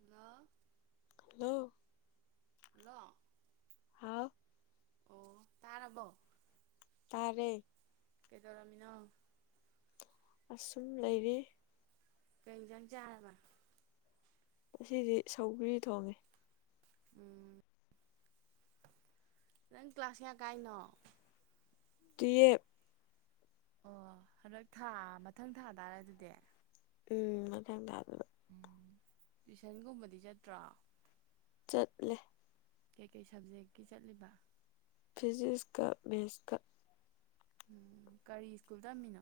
Hello hello hello ꯍꯥꯎ ꯑꯣ ꯇꯥꯔꯕꯣ ꯇꯥꯥꯔꯦ ꯀꯩꯗꯧꯔꯃꯤꯅꯣ ꯑꯁꯨꯝ ꯂꯩꯔꯤ ꯀꯩ ꯏꯟꯁꯥꯡ ꯆꯥꯔꯕ ꯑꯁꯤꯗꯤ ꯁꯧꯒ꯭ꯔꯤ ꯊꯣꯡꯉꯤ ꯎꯝ ꯅꯪ ꯀ꯭ꯂꯥꯁ ꯀꯌꯥ ꯀꯥꯏꯅꯣ ꯇꯨꯌꯦꯋꯞ ꯑꯣ ꯍꯟꯗꯛ ꯊꯥ ꯃꯊꯪ ꯊꯥ ꯇꯥꯔꯦ ꯑꯗꯨꯗꯤ ꯎꯝ ꯑꯗꯨꯗꯗ ꯑꯗꯨ ꯎꯝ ꯇꯨꯏꯁꯟꯒꯨꯝꯕꯗꯤ ꯆꯠꯇ꯭ꯔꯣ ꯆꯠꯂꯦ ꯀꯩꯀꯩ ꯁꯕꯖꯦꯛꯀꯤ ꯆꯠꯂꯤꯕ ꯐꯤꯖꯤꯛꯁꯀ ꯃꯦꯠꯁꯀ ꯎꯝ ꯀꯔꯤ ꯁ꯭ꯀꯨꯜ ꯇꯝꯃꯤꯅꯣ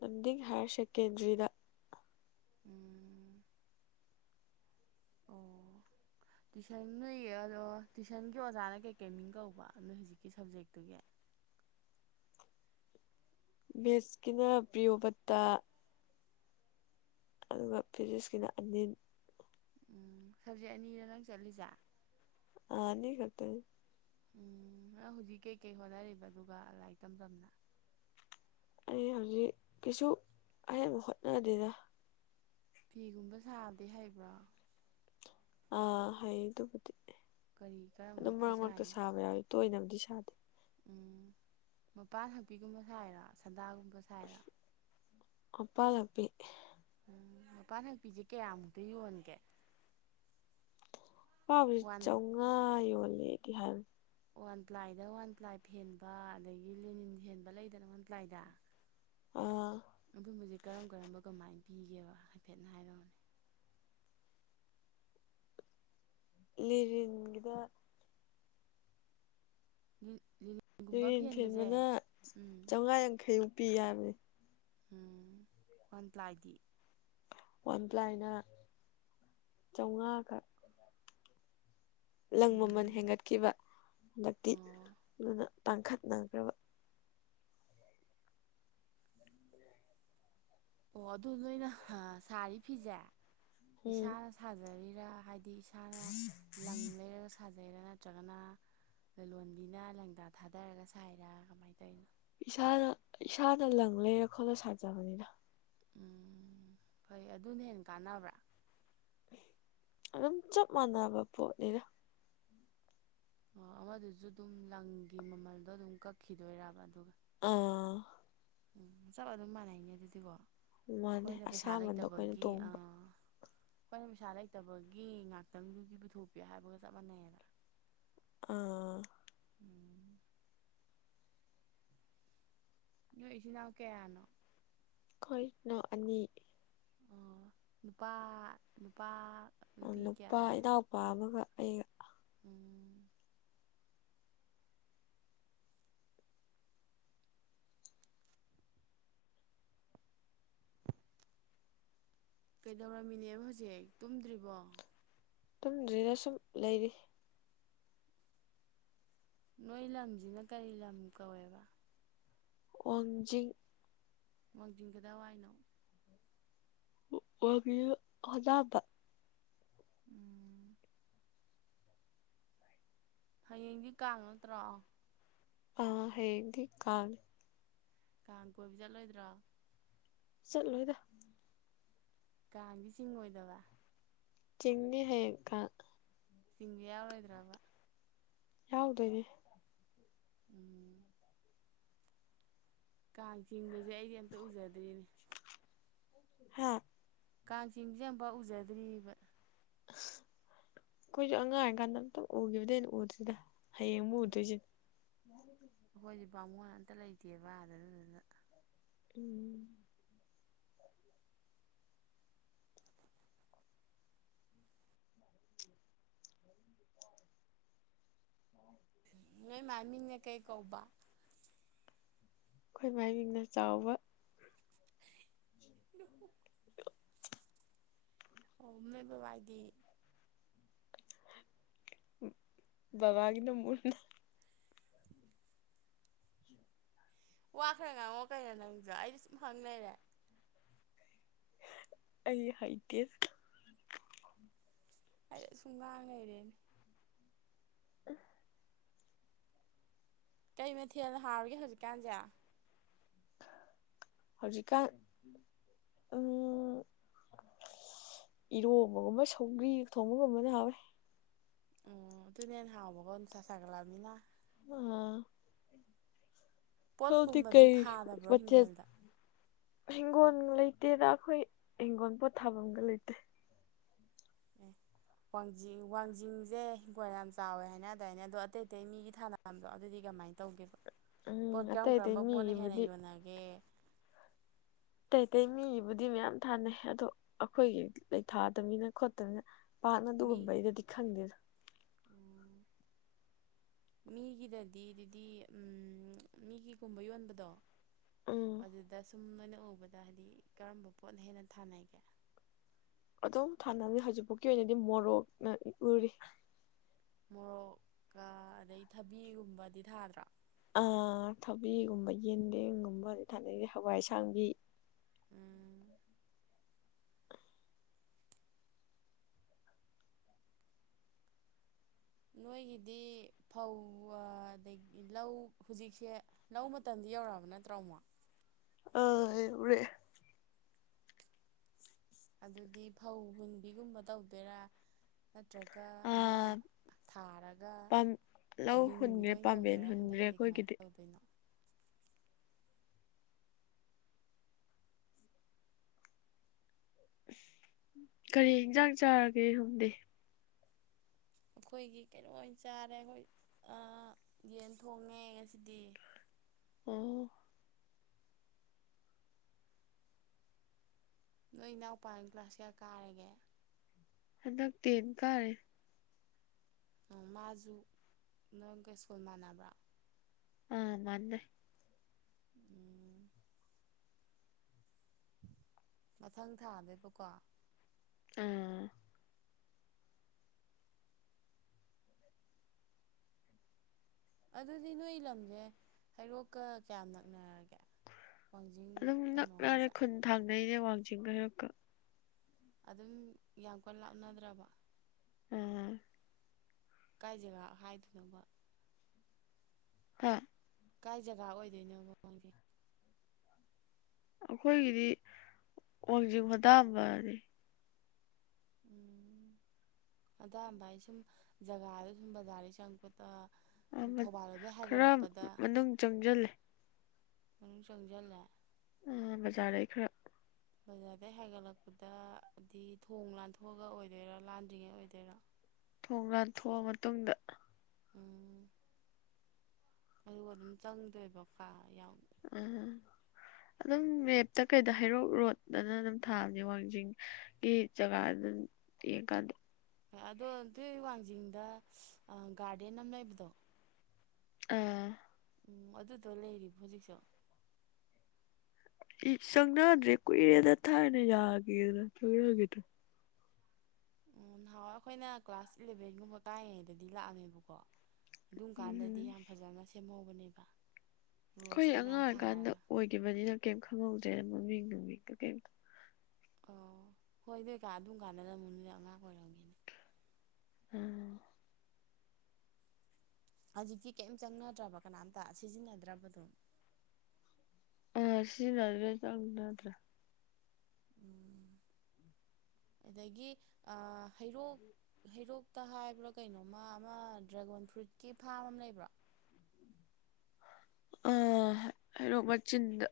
ꯂꯝꯗꯤꯡ ꯍꯥꯌꯔ ꯁꯦꯀꯦꯟꯗ꯭ꯔꯤꯗ ꯎꯝ [unintelligible] ꯇꯨꯏꯁꯟ ꯅꯣꯏ ꯑꯗꯣ ꯇꯨꯏꯁꯟꯒꯤ ꯑꯣꯖꯥꯅ ꯀꯩꯀꯩ ꯃꯤꯡ ꯀꯧꯕ ꯅꯣꯏ ꯍꯧꯖꯤꯛꯀꯤ ꯁꯞꯖꯦꯛꯇꯨꯒꯤ ꯃꯦꯁꯀꯤꯅ ꯄ꯭ꯔꯤꯌꯣꯕꯇꯥ ꯑꯗꯨꯒ ꯐꯤꯖꯤꯛꯁꯀꯤꯅ ꯑꯅꯤ ꯎꯝ ꯁꯕꯖꯦꯛ ꯑꯅꯤꯔ ꯅꯪ ꯆꯠꯂꯤꯖꯥ ꯑꯥꯅꯤ ꯈꯇ ꯎꯝ ꯍꯧꯖꯤꯛ ꯀꯩꯀꯩ ꯍꯣꯠꯅꯔꯤꯕ ꯑꯗꯨꯒ ꯂꯥꯏꯔꯤꯛ ꯇꯝ ꯇꯝꯅ ꯑꯩ ꯍꯧꯖꯤꯛ ꯀꯩꯁꯨ ꯑꯌꯥꯝꯕ ꯍꯣꯠꯅꯗꯦꯗ ꯐꯤꯒꯨꯝꯕ ꯁꯥꯕꯗꯤ ꯍꯩꯕꯔꯣ ꯑꯥ ꯍꯩ ꯑꯗꯨꯕꯨꯗꯤ ꯀꯔꯤ ꯀꯔꯝꯕ ꯑꯗꯨꯝ ꯐꯤ ꯃꯔꯛ ꯃꯔꯛꯇ ꯁꯥꯏꯅꯣ ꯁꯥꯕ ꯌꯥꯎꯋꯤ ꯇꯣꯏꯅꯕꯨꯗꯤ ꯁꯥꯗꯦ ꯎꯝ ꯃꯄꯥꯟ ꯍꯛꯄꯤꯒꯨꯝꯕ ꯁꯥꯏꯔꯣ ꯁꯗꯥꯒꯨꯝꯕ ꯁꯥꯏ [unintelligible] ꯄꯤꯛꯏ ꯎꯝ ꯃꯄꯥꯟ ꯍꯛꯄꯤꯁꯦ ꯀꯌꯥꯃꯨꯛꯇ ꯌꯣꯟꯒꯦ ꯑꯄꯥꯕꯁꯤ ꯋꯥꯟ ꯆꯥꯝꯃꯉꯥ ꯌꯣꯜꯂꯦꯗꯤ ꯍꯥꯏꯕꯅꯦ ꯋꯥꯟ ꯄ꯭ꯂꯥꯏꯗ ꯋꯥꯟ ꯄ꯭ꯂꯥꯏ ꯐꯦꯟꯕ ꯑꯗꯒꯤ ꯂꯦꯅꯤꯟ ꯐꯦꯟꯕ ꯂꯩꯗꯅ ꯋꯥꯟ ꯄ꯭ꯂꯥꯏꯗ ꯫ ꯑꯣ ꯑꯗꯨꯝꯕꯁꯦ ꯀꯔꯝ ꯀꯔꯝꯕ ꯀꯃꯥꯏꯅ ꯄꯤꯒꯦꯕ ꯍꯥꯏꯐꯦꯠꯅ ꯍꯥꯏꯔꯛꯑꯣꯅꯦ ꯂꯤꯅꯤꯟꯒꯤꯗ ꯂꯤ [unintelligible] ꯂꯦꯅꯤꯟ ꯐꯦꯟꯕꯅ ꯆꯥꯝꯃꯉꯥ ꯌꯥꯡꯈꯩꯃꯨꯛ ꯍꯥꯏꯕꯅꯦ ꯎꯝ ꯋꯥꯟ ꯄꯂꯥꯏ ꯗꯤ ꯋꯥꯟ ꯄ꯭ꯂꯥꯏꯅ ꯆꯥꯝꯃꯉꯥꯈꯛ ꯂꯪ ꯃꯃꯜ ꯎꯝ ꯍꯦꯟꯒꯠꯈꯤꯕ ꯍꯟꯗꯛꯇꯤ ꯑꯣ ꯑꯗꯨꯅ ꯇꯥꯡꯈꯠꯅꯈ꯭ꯔꯕ ꯑꯣ ꯑꯗꯨ ꯅꯣꯏꯅ ꯁꯥꯔꯤ ꯐꯤꯁꯦ ꯎꯝ ꯏꯁꯥꯅ ꯁꯥꯖꯔꯤꯔꯥ ꯍꯥꯏꯗꯤ ꯏꯁꯥꯅ ꯂꯪ ꯂꯩꯔꯒ ꯁꯥ ꯁꯥꯖꯩꯔꯥ ꯅꯠꯇ꯭ꯔꯒꯅ ꯂꯂꯣꯟꯕꯤꯅ ꯂꯪꯗꯥ ꯊꯥꯗꯔꯒ ꯁꯥꯏꯔꯥ ꯀꯃꯥꯏꯅ ꯇꯧꯔꯤꯅꯣ ꯏꯁꯥꯅ ꯏꯁꯥꯅ ꯂꯪ ꯂꯩꯔ ꯈꯣꯠꯂ ꯁꯥꯖꯕꯅꯤꯗ ꯎꯝ ꯐꯩ ꯑꯗꯨꯅ ꯍꯦꯟꯅ ꯀꯥꯟꯅꯕ꯭ꯔꯥ ꯑꯗꯨꯝ ꯆꯞ ꯃꯥꯟꯅꯕ ꯄꯣꯠꯅꯤꯗꯥ ꯑꯣ ꯑꯃꯗꯨꯁꯨ ꯑꯗꯨꯝ ꯂꯪꯒꯤ ꯃꯃꯜꯗꯣ ꯑꯗꯨꯝ ꯀꯛꯈꯤꯗꯣꯏꯔꯕ ꯑꯗꯨꯒ ꯑꯥ ꯎꯝ ꯆꯞ ꯑꯗꯨꯝ ꯃꯥꯟꯅꯩꯅꯦ ꯑꯗꯨꯗꯤꯀꯣ ꯃꯥꯅꯦ ꯑꯩꯈꯣꯏꯅ ꯄꯩꯁꯥ ꯑꯁꯥꯃꯟꯗꯣ ꯑꯩꯈꯣꯏꯅ ꯂꯩꯇꯕꯒꯤ ꯑ ꯇꯣꯡꯕ ꯑꯩꯈꯣꯏꯅ ꯄꯩꯁꯥ ꯂꯩꯇꯕꯒꯤ ꯉꯥꯛꯇꯪꯗꯨꯒꯤ ꯄꯨꯊꯣꯛꯄꯤꯌꯨ ꯍꯥꯏꯕꯒ ꯆꯞ ꯃꯥꯟꯅꯩꯌꯦꯗ ꯑꯥ ꯎꯝ ꯅꯣꯏ ꯏꯆꯤꯟ ꯏꯅꯥꯎ ꯀꯌꯥꯅꯣ ꯑꯩꯈꯣꯏꯅ ꯑꯅꯤ ꯑꯣ ꯅꯨꯄꯥ ꯅꯨꯄꯥ ꯅꯨꯄꯤ ꯀꯌꯥ ꯅꯨꯄꯥ ꯀꯃꯥꯏꯅ ꯏꯅꯥꯎꯄꯥ ꯑꯃꯒ ꯑꯩꯒ ꯎꯝ ꯀꯩꯗꯧꯔꯝꯃꯤꯅꯦꯕ ꯍꯧꯖꯤꯛ ꯇꯨꯝꯗ꯭ꯔꯤꯕꯣ ꯇꯨꯝꯗꯔ꯭ꯤꯗ ꯁꯨꯝ ꯂꯩꯔꯤ ꯅꯣꯏ ꯂꯝꯁꯤꯅ ꯀꯔꯤ ꯂꯝ ꯀꯧꯋꯦꯕ ꯋꯥꯡꯖꯤꯡ ꯋꯥꯡꯖꯤꯡ ꯀꯗꯥꯏ ꯋꯥꯏꯅꯣ [unintelligible] ꯎꯝ ꯍꯌꯦꯡꯗꯤ ꯀꯥꯡ ꯅꯠꯇ꯭ꯔꯣ ꯑꯥ ꯍꯌꯦꯡꯗꯤ ꯀꯥꯥꯡꯅꯤ ꯀꯥꯡ ꯀꯣꯏꯕ ꯆꯠꯂꯣꯏꯗ꯭ꯔꯣ ꯆꯠ ꯂꯣꯏꯗ ꯀꯥꯡꯗꯤ ꯆꯤꯡ ꯑꯣꯏꯗꯕ ꯆꯤꯡꯅꯤ ꯍꯌꯦꯡ ꯀꯥꯡ ꯆꯤꯡꯕ ꯌꯥꯎꯔꯣꯏꯗ꯭ꯔꯥꯕ ꯌꯥꯎꯗꯣꯏꯅꯦ ꯎꯝ ꯀꯥꯡ ꯆꯤꯡꯕꯁꯦ ꯑꯩꯗꯤ ꯑꯝꯇ ꯎꯖꯗ꯭ꯔꯤꯅꯦ ꯍꯥ ꯀꯥꯡ ꯆꯤꯡꯁꯦ ꯑꯃꯐꯥꯎ ꯎꯖꯗ꯭ꯔꯤꯕ ꯑꯩꯈꯣꯏꯁꯨ ꯑꯉꯥꯡ ꯑꫭꯏꯔꯤꯀꯥꯟꯗ ꯑꯝꯇ ꯎꯈꯤꯕꯗꯤ ꯍꯦꯟꯅ ꯎꯗ꯭ꯔꯤꯗ ꯍꯌꯦꯡꯕꯨ ꯎꯗꯣꯏꯁꯤꯅꯦ ꯑꯩꯈꯣꯏꯗꯤ ꯕꯥꯃꯣꯟ ꯑꯝꯇ ꯂꯩꯇꯦꯕ ꯑꯗꯥ‌ ꯑꯗꯨꯗꯨꯅ ꯎꯝ ꯅꯣꯏ ꯃꯥꯏ ꯃꯤꯡꯅꯥ ꯀꯩ ꯀꯧꯕ ꯑꯩꯈꯣꯏ ꯃꯥꯏꯃꯤꯡꯅ ꯆꯥꯎꯕ ꯑꯣ ꯅꫭꯏ‌‌ ꯕꯕꯥꯏꯗꯤ ꯕꯕꯥꯒꯤꯅ ꯃꯨꯅꯥ ꯋꯥꯈ꯭ꯔ ꯉꯥꯡꯉꯣ ꯀꯩꯅꯣ ꯅꯪꯁꯨ ꯑꯩꯅ ꯁꯨꯝ ꯍꯪꯂꯩꯔꯦ ꯑꯩ ꯍꯩꯇ‌ꯦ ꯑꯩꯅ ꯁꯨꯝ ꯉꯥꯡ ꯂꯩꯔꯦꯅꯦ ꯎ [unintelligible] ꯀꯩ ꯃꯊꯦꯜꯅ ꯍꯥꯎꯔꯤꯒꯦ ꯍꯧꯖꯤꯛꯀꯥꯟꯁꯦ ꯍꯧꯖꯤꯛꯀꯥꯟ ꯎꯝ ꯏꯔꯣꯕꯒꯨꯝꯕ ꯁꯧꯒ꯭ꯔꯤ ꯊꯣꯡꯕꯒꯨꯝꯕꯅ ꯍꯥꯎꫪ‌ꯦ ꯑꫭ ꯑꯗꯨꯅ ꯍꯟꯅ ꯍꯥꯎꯕꯀꫭ ꯅꯨꯡꯁꯥ ꯁꯒꯂꯃꯤꯅꯥ ꯑꯥ ꯁꫭꯝꯗꯤ ꯄꯣꯠꯀꯨꯝꯕꯗꯤ ꯀꯩ ꯊꯥꯗꯕ꯭ꯔꯣ ꯃꯊ‌ꯦꯜ ꯍꯤꯡꯒꯣꯜꯗ ꯍꯤꯡꯒꯣꯜ ꯂꯩꯇꯦꯗ ꯑꯩꯈꯣꯏ ꯍꯤꯡꯒꯣꯜ ꯄꯣꯠꯊꯥꯕꯝꯒ ꯂꯩꯇꯦ ꯑꯦ ꯋꯥꯡꯖꯤꯡ ꯋꯥꯡꯖꯤꯡꯁꯦ ꯍꯤꯡꯈꯣꯜ ꯌꯥꯝ ꯆꯥꯎꯋꯦ ꯍꯥꯏꯅ ꯗꯥꯏꯅꯦ ꯑꯗꯣ ꯑꯇꯩ ꯑꯇꯩ ꯃꯤꯒꯤ ꯊꯥꯅꯕ ꯃꯌꯥꯝꯗꫭ ꯑꯗꯨꯗꯤ ꯀꯃꯥꯏꯅ ꯇꯧꯒꯦꯕ ꯄꯣꯠ ꯎꯝ ꯀꯔꯝ ꯑꯇꯩ ꯑꯇꯩ ꯀꯔꯝꯕ ꯄꯣꯠꯅ ꯍꯦꯟꯅ ꯃꯤꯒꯤꯕꯨꯗꯤ ꯌꯣꯟꯅꯒꯦ ꯑꯇꯩ ꯑꯇꯩ ꯃꯤꯒꯤꯕꯨꯗꯤ ꯃꯌꯥꯝ ꯊꯥꯅꯩ ꯑꯗꯣ ꯑꯩꯈꯣꯏꯒꯤ ꯂꯩ ꯊꯥꯗꯕꯅꯤꯅ ꯈꯣꯠꯇꯅꯤꯅ ꯄꯥꯠꯅ ꯃꯤ ꯑꯗꯨꯒꯨꯝꯕꯩ ꯗꯗꯤ ꯈꯟꯗꯦꯗ [unintelligible] ꯃꯤꯒꯤꯗꯗꯤ ꯑꯗꯨꯗꯤ ꯃꯤꯒꯤꯒꯨꯝꯕ ꯌꯣꯟꯕꯗꯣ ꯎꯝ ꯑꯗꯨꯗ ꯁꯨꯝ ꯅꯣꯏꯅ ꯎꯕꯗ ꯍꯥꯏꯗꯤ ꯀꯔꯝꯕ ꯄꯣꯠꯅ ꯍꯦꯟꯅ ꯊꯥꯅꯒꯦ ꯑꯗꯨꯝ ꯊꯥꯅꯕꯅꯦ ꯍꯧꯖꯤꯛꯐꯥꯎꯀꯤ ꯑꯣꯏꯅꯗꯤ ꯃꯣꯔꯣꯛꯅ ꯎꯔꯤ ꯃꯣꯔꯣꯛꯀ ꯑꯗꯩ ꯊꯕꯤꯒꯨꯝꯕꯗꯤ ꯊꯥꯗ꯭ꯔꯣ ꯑ ꯊꯕꯤꯒꯨꯝꯕ ꯌꯦꯟꯗꯦꯝꯒꯨꯝꯕ ꯊꯥꯅꯩꯁꯦ ꯑ ꯍꯋꯥꯏꯑꯁꯥꯡꯕꯤ ꯎꯝ ꯅꯣꯏꯒꯤꯗꯤ ꯐꯧ ꯑꯗꯒꯤ ꯂꯧ ꯍꯧꯖꯤꯛꯁꯦ ꯂꯧ ꯃꯇꯝꯗꯤ ꯌꯧꯔꯛꯑꯕ ꯅꯠꯇ꯭ꯔꯣ ꯑꯃꯨꯛ ꯑꯥ‌ ꯌꯩꯔ‌ꯦ ꯑꯗꯨꯗꯤ ꯐꯧ ꯍꯨꯟꯕꯤꯒꯨꯝꯕ ꯇꯧꯗꯣꯏꯔꯥ ꯅꯠꯇ꯭ꯔꯒ ꯑ ꯑꯃ ꯊꯥꯔꯒ ꯄꯥꯝ ꯂꯧ ꯂꯤꯡꯕꯤꯗꯨ ꯍꯨꯟꯈ꯭ꯔꯦ ꯑꯣꯏꯅ ꯄꯥꯝꯕꯦꯟ ꯇꯧꯗꯣꯏꯔꯥ ꯍꯨꯟꯈ꯭ꯔꯦ ꯍꯟꯗꯛꯀꯤꯗꯤ ꯀꯃꯥꯏꯅ ꯑꯩꯈꯣꯏꯒꯤꯗꯤ ꯇꯧꯗꯣꯏꯅꯣ ꯀꯔꯤ ꯏꯟꯖꯥꯡ ꯆꯥꯔꯒꯦ ꯁꫭꯝꯗ ꯑꯩꯈꯣꯏꯒꯤ ꯀꯩꯅꯣ ꯑꯣꯏꯅ ꯆꯥꯔꯦ ꯑꯩꯈꯣꯏ ꯑꯥ ꯌꯦꯟ ꯊꯣꯡꯉꯦ ꯉꯁꯤꯗꯤ ꯑꯝ ꯅꯣꯏ ꯏꯅꯥꯎꯄꯥ ꯀ꯭ꯂꯥꯁ ꯀꯌꯥ ꯀꯥꯔꯒꯦ ꯍꯟꯗꯛ ꯇꯦꯟ ꯀꯥꯔꯤꯅꯦ ꯎꯝ ꯃꯥꯁꯨ ꯅꯪꯒ ꯁ꯭ꯀꯨꯜ ꯃꯥꯟꯅꯕ꯭ꯔꯥ ꯑꯥ ꯃꯥꯟꯕꯩ ꯎꯝ ꯃꯊꯪ ꯊꯥꯅꯦꯕꯀꯣ ꯑꯥ ꯑꯗꯨꯗꯤ ꯅꯣꯏ ꯂꯝꯁꯦ ꯍꯩꯔꯣꯛꯀ ꯀꯌꯥꯝ ꯅꯛꯅꯔꯒꯦ ꯋꯥꯡꯖꯤꯡ ꯑꯗꯨꯝ ꯀꯩꯅꯣ ꯅꯛꯅꯔꯦ ꯍꯥꯏꯁꯦ ꯈꯨꯟ ꯊꯥꯡꯅꯩꯅꯦ ꯋꯥꯡꯖꯤꯡꯒ ꯍꯩꯔꯣꯛꯀ ꯑꯗꯨꯝ ꯌꯥꯝ ꯀꯟꯅ ꯂꯥꯞꯅꯗ꯭ꯔꯕ ꯎꯝ ꯀꯥꯏ ꯖꯒꯥ ꯍꯥꯏꯗꯣꯏꯅꯣꯕ ꯍꯥ ꯀꯥꯏ ꯖꯒꯥ ꯑꯣꯏꯗꯣꯏꯅꯣꯕ ꯋꯥꯡꯖꯤꯡ ꯑꯩꯈꯣꯏꯒꯤꯗꯤ ꯋꯥꯡꯖꯤꯡ ꯍꯣꯟꯗꯥꯝꯕꯅꯤ ꯎꯝ ꯍꯣꯗꯥꯝꯕ ꯍꯥꯏꯁꯦ ꯁꯨꯝ ꯖꯒꯥꯗ ꯁꯨꯝ ꯕꯖꯥꯔꯗꯩ ꯆꯪꯉꯛꯄꯗ ꯊꯧꯕꯥꯜꯂꯣꯝꯗꯩ ꯈꯔ ꯍꯥꯏꯒꯠꯂꯛꯄꯗ ꯃꯅꯨꯡ ꯆꯪꯖꯤꯜꯂꯦ ꯃꯅꯨꯡ ꯁꯪꯖꯜꯂꯦ ꯑ ꯕꯖꯥꯔꯗꯩ ꯈꯔ ꯕꯖꯥꯔꯗꯩ ꯍꯥꯏꯒꯠꯂꯛꯄꯗꯗꯤ ꯊꯣꯡ ꯂꯥꯟꯊꯣꯛꯑꯒ ꯑꯣꯏꯗꯣꯏꯔꯥ ꯂꯥꯟꯗ꯭ꯔꯤꯉꯩ ꯑꯣꯏꯗꯣꯏꯔꯥ ꯊꯣꯡ ꯂꯥꯟꯊꯣꯛꯑ ꯃꯇꯨꯡꯗ ꯎꯝ ꯑꯗꯨꯒ ꯑꯗꯨꯝ ꯆꯪꯗꯣꯏꯕ [unintelligible] ꯑꯝ ꯑꯗꯨꯝ ꯃꯦꯞꯇ ꯀꯩꯗ ꯍꯩꯔꯣꯛ ꯔꯣꯗꯅ ꯑꯗꯨꯝ ꯊꯥꯕꯅꯤ ꯋꯥꯡꯖꯤꯡ ꯒꯤ ꯆꯒꯥ ꯑꯗꯨ ꯌꯦꯡ ꯀꯥꯟꯗꯣ ꯑ ꯑꯗꯣ ꯗꯨꯏ ꯋꯥꯡꯖꯤꯡꯗ ꯒꯥꯔꯗꯦꯟ ꯑꯃ ꯂꯩꯕꯗꯣ ꯎꯝ ꯎꯝ ꯑꯗꯨꯗꯣ ꯂꯩꯔꯤꯕ ꯍꯧꯖꯤꯛꯁꯨ ꯆꯪꯅꯗ꯭ꯔꯦ ꯀꯨꯏꯔꯦꯗ ꯊꯥꯥꯏꯅ ꯌꯥꯒꯤꯗꯅ ꯆꯪꯅꯒꯦꯗ꯭ꯔ ꯎꯝ ꯅꯍꯥꯟꯋꯥꯏ ꯑꯩꯈꯣꯏꯅ ꯀ꯭ꯂꯥꯁ ꯏꯂꯚꯦꯟꯒꯨꯝꯕ ꯀꯥꯏꯔꯤꯉꯩꯗꯗꯤ ꯂꯥꯛꯑꯝꯃꯦꯕꯀꯣ ꯑꯗꯨꯝ ꯀꯥꯟꯗꯗꯤ ꯎꯝ ꯌꯥꯝ ꯐꯖꯅ ꯁꯦꯝꯍꯧꯕꯅꯦꯕ ꯑꯩꯈꯣꯏ ꯔꯣꯁꯀ ꯑꯉꯥꯡ ꯃꯌꯥꯝ ꯑꯣꯏꯀꯥꯟꯗ ꯊꯥꯔꯒ ꯑꯣꯏꯒꯤꯕꯅꯤꯅ ꯀꯩꯝ ꯈꯪꯍꯧꯗ꯭ꯔꯦꯅ ꯃꯃꯤꯡ ꯅꯨꯃꯤꯡꯒ ꯀꯩꯝꯇ ꯑꯣ ꯍꯣꯏ ꯅꯣꯏ ꯀꯥꯟ ꯑꯗꯨꯝ ꯀꯥꯟꯗꯅ ꯑꯃꯨꯛ ꯅꯣꯏ ꯑꯉꯥꯡ ꯑꯣꯏꯔꯝꯒꯤꯅꯤ ꯎꯝ ꯍꯧꯖꯤꯛꯇꯤ ꯀꯩꯝ ꯆꯪꯅꯗ꯭ꯔꯕ ꯀꯅꯥꯝꯇ ꯁꯤꯖꯤꯟꯅꯗ꯭ꯔꯕꯗꯣ ꯑ ꯁꯤꯖꯤꯟꯅꯗ꯭ꯔꯦ ꯆꯪꯅꯗ꯭ꯔꯦ ꯎꯝ ꯑꯗꯒꯤ ꯑ ꯍꯩꯔꯣꯛ ꯍꯩꯔꯣꯛꯇ ꯍꯥꯏꯕ꯭ꯔꯥ ꯀꯩꯅꯣꯃ ꯑꯃ ꯗ꯭ꯔꯦꯒꯣꯟ ꯐ꯭ꯔꯨꯏꯠꯀꯤ ꯐꯥꯝ ꯑꯃ ꯂꯩꯕ꯭ꯔꯣ ꯑ ꯍꯩꯔꯣꯛ ꯃꯆꯤꯟꯗ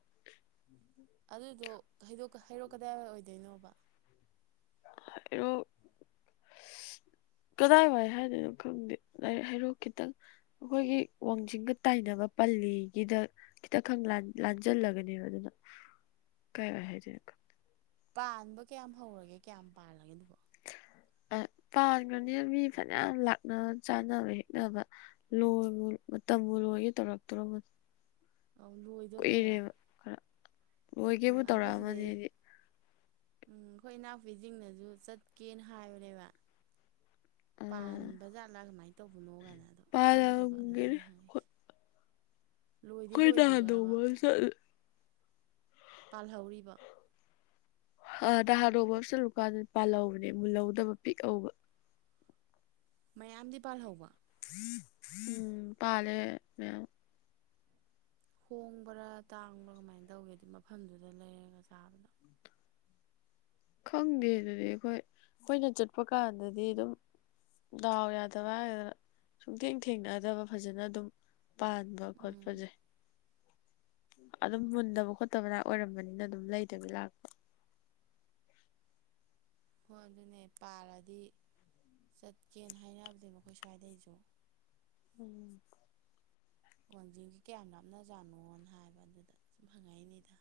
ꯑꯗꯨꯗꯣ ꯍꯩꯔꯣꯛ ꯍꯩꯔꯣꯛ ꯀꯗꯥꯏꯋꯥꯏ ꯑꯣꯏꯗꯣꯏꯅꯣꯕ [unintelligible] ꯑꯁ ꯀꯗꯥꯏꯋꯥꯏ ꯍꯥꯏꯗꯣꯏꯅꯣ ꯈꯪꯗꯦ ꯗꯥꯏꯔꯦꯛ ꯍꯩꯔꯣꯛ ꯈꯤꯇꯪ ꯑꯩꯈꯣꯏꯒꯤ ꯋꯥꯡꯖꯤꯡꯒ ꯇꯥꯏꯅꯕ ꯄꯜꯂꯤꯒꯤꯗ ꯈꯤꯇꯪ ꯈꯪ ꯂꯥꯟꯖꯜꯂꯒꯅꯦꯕ ꯑꯗꯨꯅ ꯀꯥꯏ ꯋꯥꯏ ꯍꯥꯏꯗꯣꯏꯅꯣ ꯈꯪꯗꯦ ꯄꯥꯟꯕ ꯀꯌꯥꯝ ꯍꯧꯔꯒꯦ ꯀꯌꯥꯝ ꯄꯥꯜꯂꯒꯦ ꯑꯗꯨꯕꯣ ꯑ ꯄꯥꯟꯕꯅꯤꯅ ꯃꯤ ꯐꯅꯌꯥꯝ ꯂꯥꯛꯅꯕ ꯆꯥꯅꯕ ꯍꯦꯛꯅꯕ ꯂꯣꯏꯕꯨ ꯃꯇꯝꯕꯨ ꯂꯣꯏꯒꯦ ꯇꯧꯔꯛꯇꯧꯔꯝꯃꯅꯤ ꯑꯧ ꯂꯣꯏ ꯀꯨꯏꯔꯦꯕ ꯈꯔ ꯎꯝ ꯂꯣꯏꯒꯦꯕꯨ ꯑꯩꯈꯣꯏ ꯇꯧꯔꯛꯑꯃꯅꯤ ꯁꯤꯗꯩ ꯑꯩꯗꯤ ꯎꯝ ꯑꯩꯈꯣꯏ ꯏꯅꯥꯎꯄꯤꯖꯤꯡꯅꯁꯨ ꯆꯠꯀꯦꯅ ꯍꯥꯏꯕꯅꯦꯕ ꯄꯥꯟꯕꯖꯥꯠꯂꯥ ꯀꯃꯥꯏꯅ ꯇꯧꯕꯅꯣ ꯀꯥꯏꯅ ꯑꯗꯣ ꯈꯪꯗꯕ ꯑꯗꯨꯗ ꯄꯥꯜꯂꯝꯒꯤꯅꯤ ꯑꯩꯅ ꯍꯪꯉꯛꯏꯁꯦ [inaudible] ꯂꯣꯏꯗꯤ ꯑꯩꯈꯣꯏ ꯅꯍꯥꯟ ꯂꯣꯏꯗ꯭ꯔꯤꯕꯕ ꯅꯣꯡꯃꯃ ꯆꯠꯂꯦ ꯄꯥꯜꯍꯧꯔꯤꯕ ꯑ ꯅꯍꯥꯟ ꯅꯣꯡꯃꯃ ꯆꯠꯂꯨ ꯀꯥꯟꯗꯗꯤ ꯄꯥꯜꯍꯧꯕꯅꯦ ꯃꯨꯜꯍꯧꯗꯕ ꯄꯤꯛꯍꯧꯕ ꯃꯌꯥꯝꯗꯤ ꯄꯥꯜꯍꯧꯕ ꯎꯝ ꯄꯥꯂꯦ ꯃꯌꯥꯝ ꯍꯣꯡꯕ꯭ꯔꯥ ꯇꯥꯡꯕ꯭ꯔꯥ ꯀꯃꯥꯏꯅ ꯇꯧꯒꯦ ꯑꯗꯨ ꯃꯐꯝꯗꯨꯗ ꯂꯩꯔꯒ ꯆꯥꯕꯗꯣ ꯈꯪꯗꯦ ꯑꯗꯨꯗꯤ ꯑꯩꯈꯣꯏ ꯑꯩꯈꯣꯏꯅ ꯆꯠꯄ ꯀꯥꯟꯗꯗꯤ ꯑꯗꯨꯝ ꯗꯥꯎ ꯌꯥꯗꯕ ꯍꯥꯏꯒꯗ꯭ꯔ ꯁꯨꯡꯊꯦꯡ ꯊꯦꯡꯅꯗꯕ ꯐꯖꯅ ꯑꯗꯨꯝ ꯄꯥꯟ ꯄꯥꯟꯕ ꯎꯝ ꯈꯣꯠꯄꯖꯦ ꯑꯗꯨꯝ ꯃꯨꯟꯗꯕ ꯈꯣꯠꯇꯕꯔꯥꯛ ꯑꯣꯏꯔꯝꯕꯅꯤꯅ ꯑꯗꯨꯝ ꯂꯩꯗꯕꯤ ꯂꯥꯛꯄ ꯍꯣꯏ ꯑꯗꯨꯅꯦ ꯄꯥꯔꯗꯤ ꯆꯠꯀꯦꯅ ꯍꯥꯏꯅꯕꯅꯦꯕ ꯑꯩꯈꯣꯏ ꯁ꯭ꯋꯥꯏꯗꯩꯁꯨ ꯎꯝ ꯋꯥꯡꯖꯤꯡꯁꯤ ꯀꯌꯥꯝ ꯂꯥꯞꯅꯖꯥꯠꯅꯣꯅ ꯍꯥꯏꯕ ꯑꯗꯨꯗ ꯁꯨꯝ ꯍꯪꯉꯛꯏꯅꯤꯗ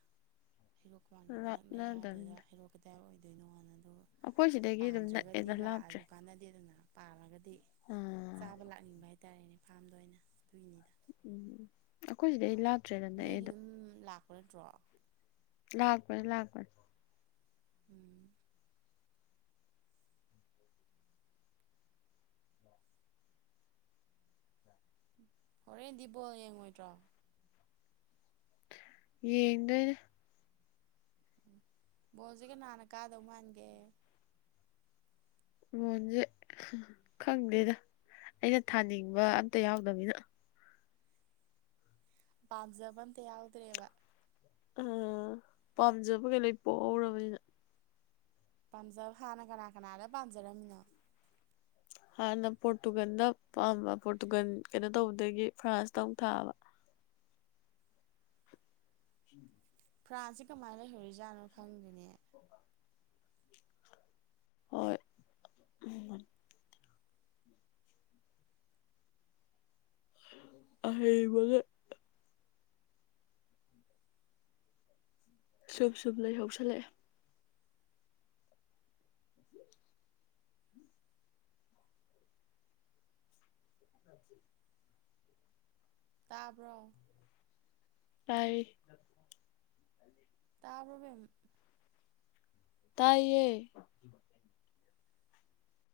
ꯍꯩꯔꯣꯛꯀ ꯋꯥꯡꯖꯤꯡꯒ ꯅꯛꯅꯩ ꯍꯥꯏꯕꯗꯨꯗ ꯂꯥꯞꯅꯗꯕꯅꯤꯗ ꯍꯩꯔꯣꯛ ꯀꯗꯥꯥꯏ ꯑꯣꯏꯗꯣꯏꯅꯣꯗ ꯑꯗꯨꯒ ꯑꯩꯈꯣꯏ ꯁꯤꯗꯒꯤ ꯑꯗꯨꯝ ꯄꯥꯟꯗ꯭ꯔꯒꯗꯤ ꯅꯛꯑꯦꯗ ꯂꯥꯛꯑꯁꯨ ꯀꯥꯟꯅꯗꯦꯗꯅ ꯄꯥꯜꯂꯒꯗꯤ ꯎꯝ ꯆꯥꯕ ꯂꯥꯛꯅꯤꯡꯕ ꯍꯥꯏꯇꯥꯔꯦꯅꯦ ꯐꯥꯔꯝꯗ ꯑꯣꯏꯅ ꯑꯗꯨꯏꯅꯤꯗ ꯑꯣ ꯑꯩꯈꯣꯏ ꯁꯤꯗꯩ ꯂꯥꯞ ꯃꯤꯗꯤ ꯑꯗꯨꯝ ꯂꯥꯛꯄ ꯅꯠꯇ꯭ꯔꯣ ꯂꯥꯛꯄꯅꯤ ꯂꯥꯛꯄꯅꯤ ꯎꯝ ꯍꯣꯔꯦꯟꯗꯤ ꯕꯣꯜ ꯌꯦꯡꯉꯣꯏꯗ꯭ꯔꯣ ꯌꯦꯡꯗꯣꯏꯅꯦ ꯎꯝ ꯕꯣꯜꯁꯤ ꯀꯅꯥꯅ ꯀꯥꯗꯧ ꯃꯥꯟꯒꯦ ꯕꯣꯟꯖꯦ ꯈꯪꯗꯦꯗ ꯑꯩꯅ ꯊꯥꯅꯤꯡꯕ ꯑꯝꯇ ꯌꯥꯎꯗꯝꯅꯤꯅ ꯄꯥꯝꯖꯕ ꯑꯝꯇ ꯌꯥꯎꯗ꯭ꯔꯦꯕ ꯑ ꯄꯥꯝꯖꯕ ꯈꯩ ꯂꯣꯏ ꯄꯣꯍꯧꯔꯕꯅꯤꯅ ꯄꯥꯝꯖꯕ ꯍꯥꯟꯅ ꯀꯅꯥ ꯀꯅꯥꯗ ꯄꯥꯝꯖꯔꯝꯃꯤꯅꯣ ꯍꯥꯟꯅ ꯄꯣꯔꯇꯨꯒꯜꯗ ꯄꯥꯝꯕ ꯄꯣꯔꯇꯨꯒꯟ ꯀꯩꯅꯣ ꯇꯧꯕꯗꯒꯤ ꯐ꯭ꯔꯥꯟꯁꯇ ꯑꯃꯨꯛ ꯊꯥꯕ ꯐ꯭ꯔꯥꯟꯁꯁꯦ ꯀꯃꯥꯏꯅ ꯂꯩꯍꯧꯔꯤꯖꯥꯠꯅꯣ ꯈꯪꯗꯦꯅꯦ ꯍꯣꯏ ꯎ ꯑꯍꯦ ꯃꯗꯨ ꯁꯨꯞ ꯁꯨꯨꯞ ꯂꯩꯍꯧꯁꯜꯂꯛꯑꯦ ꯇꯥꯕ꯭ꯔꯣ ꯇꯥꯔꯤ ꯇꯥꯕ꯭ꯔꯣ ꯕꯦꯝꯃ ꯇꯥꯏꯌꯦ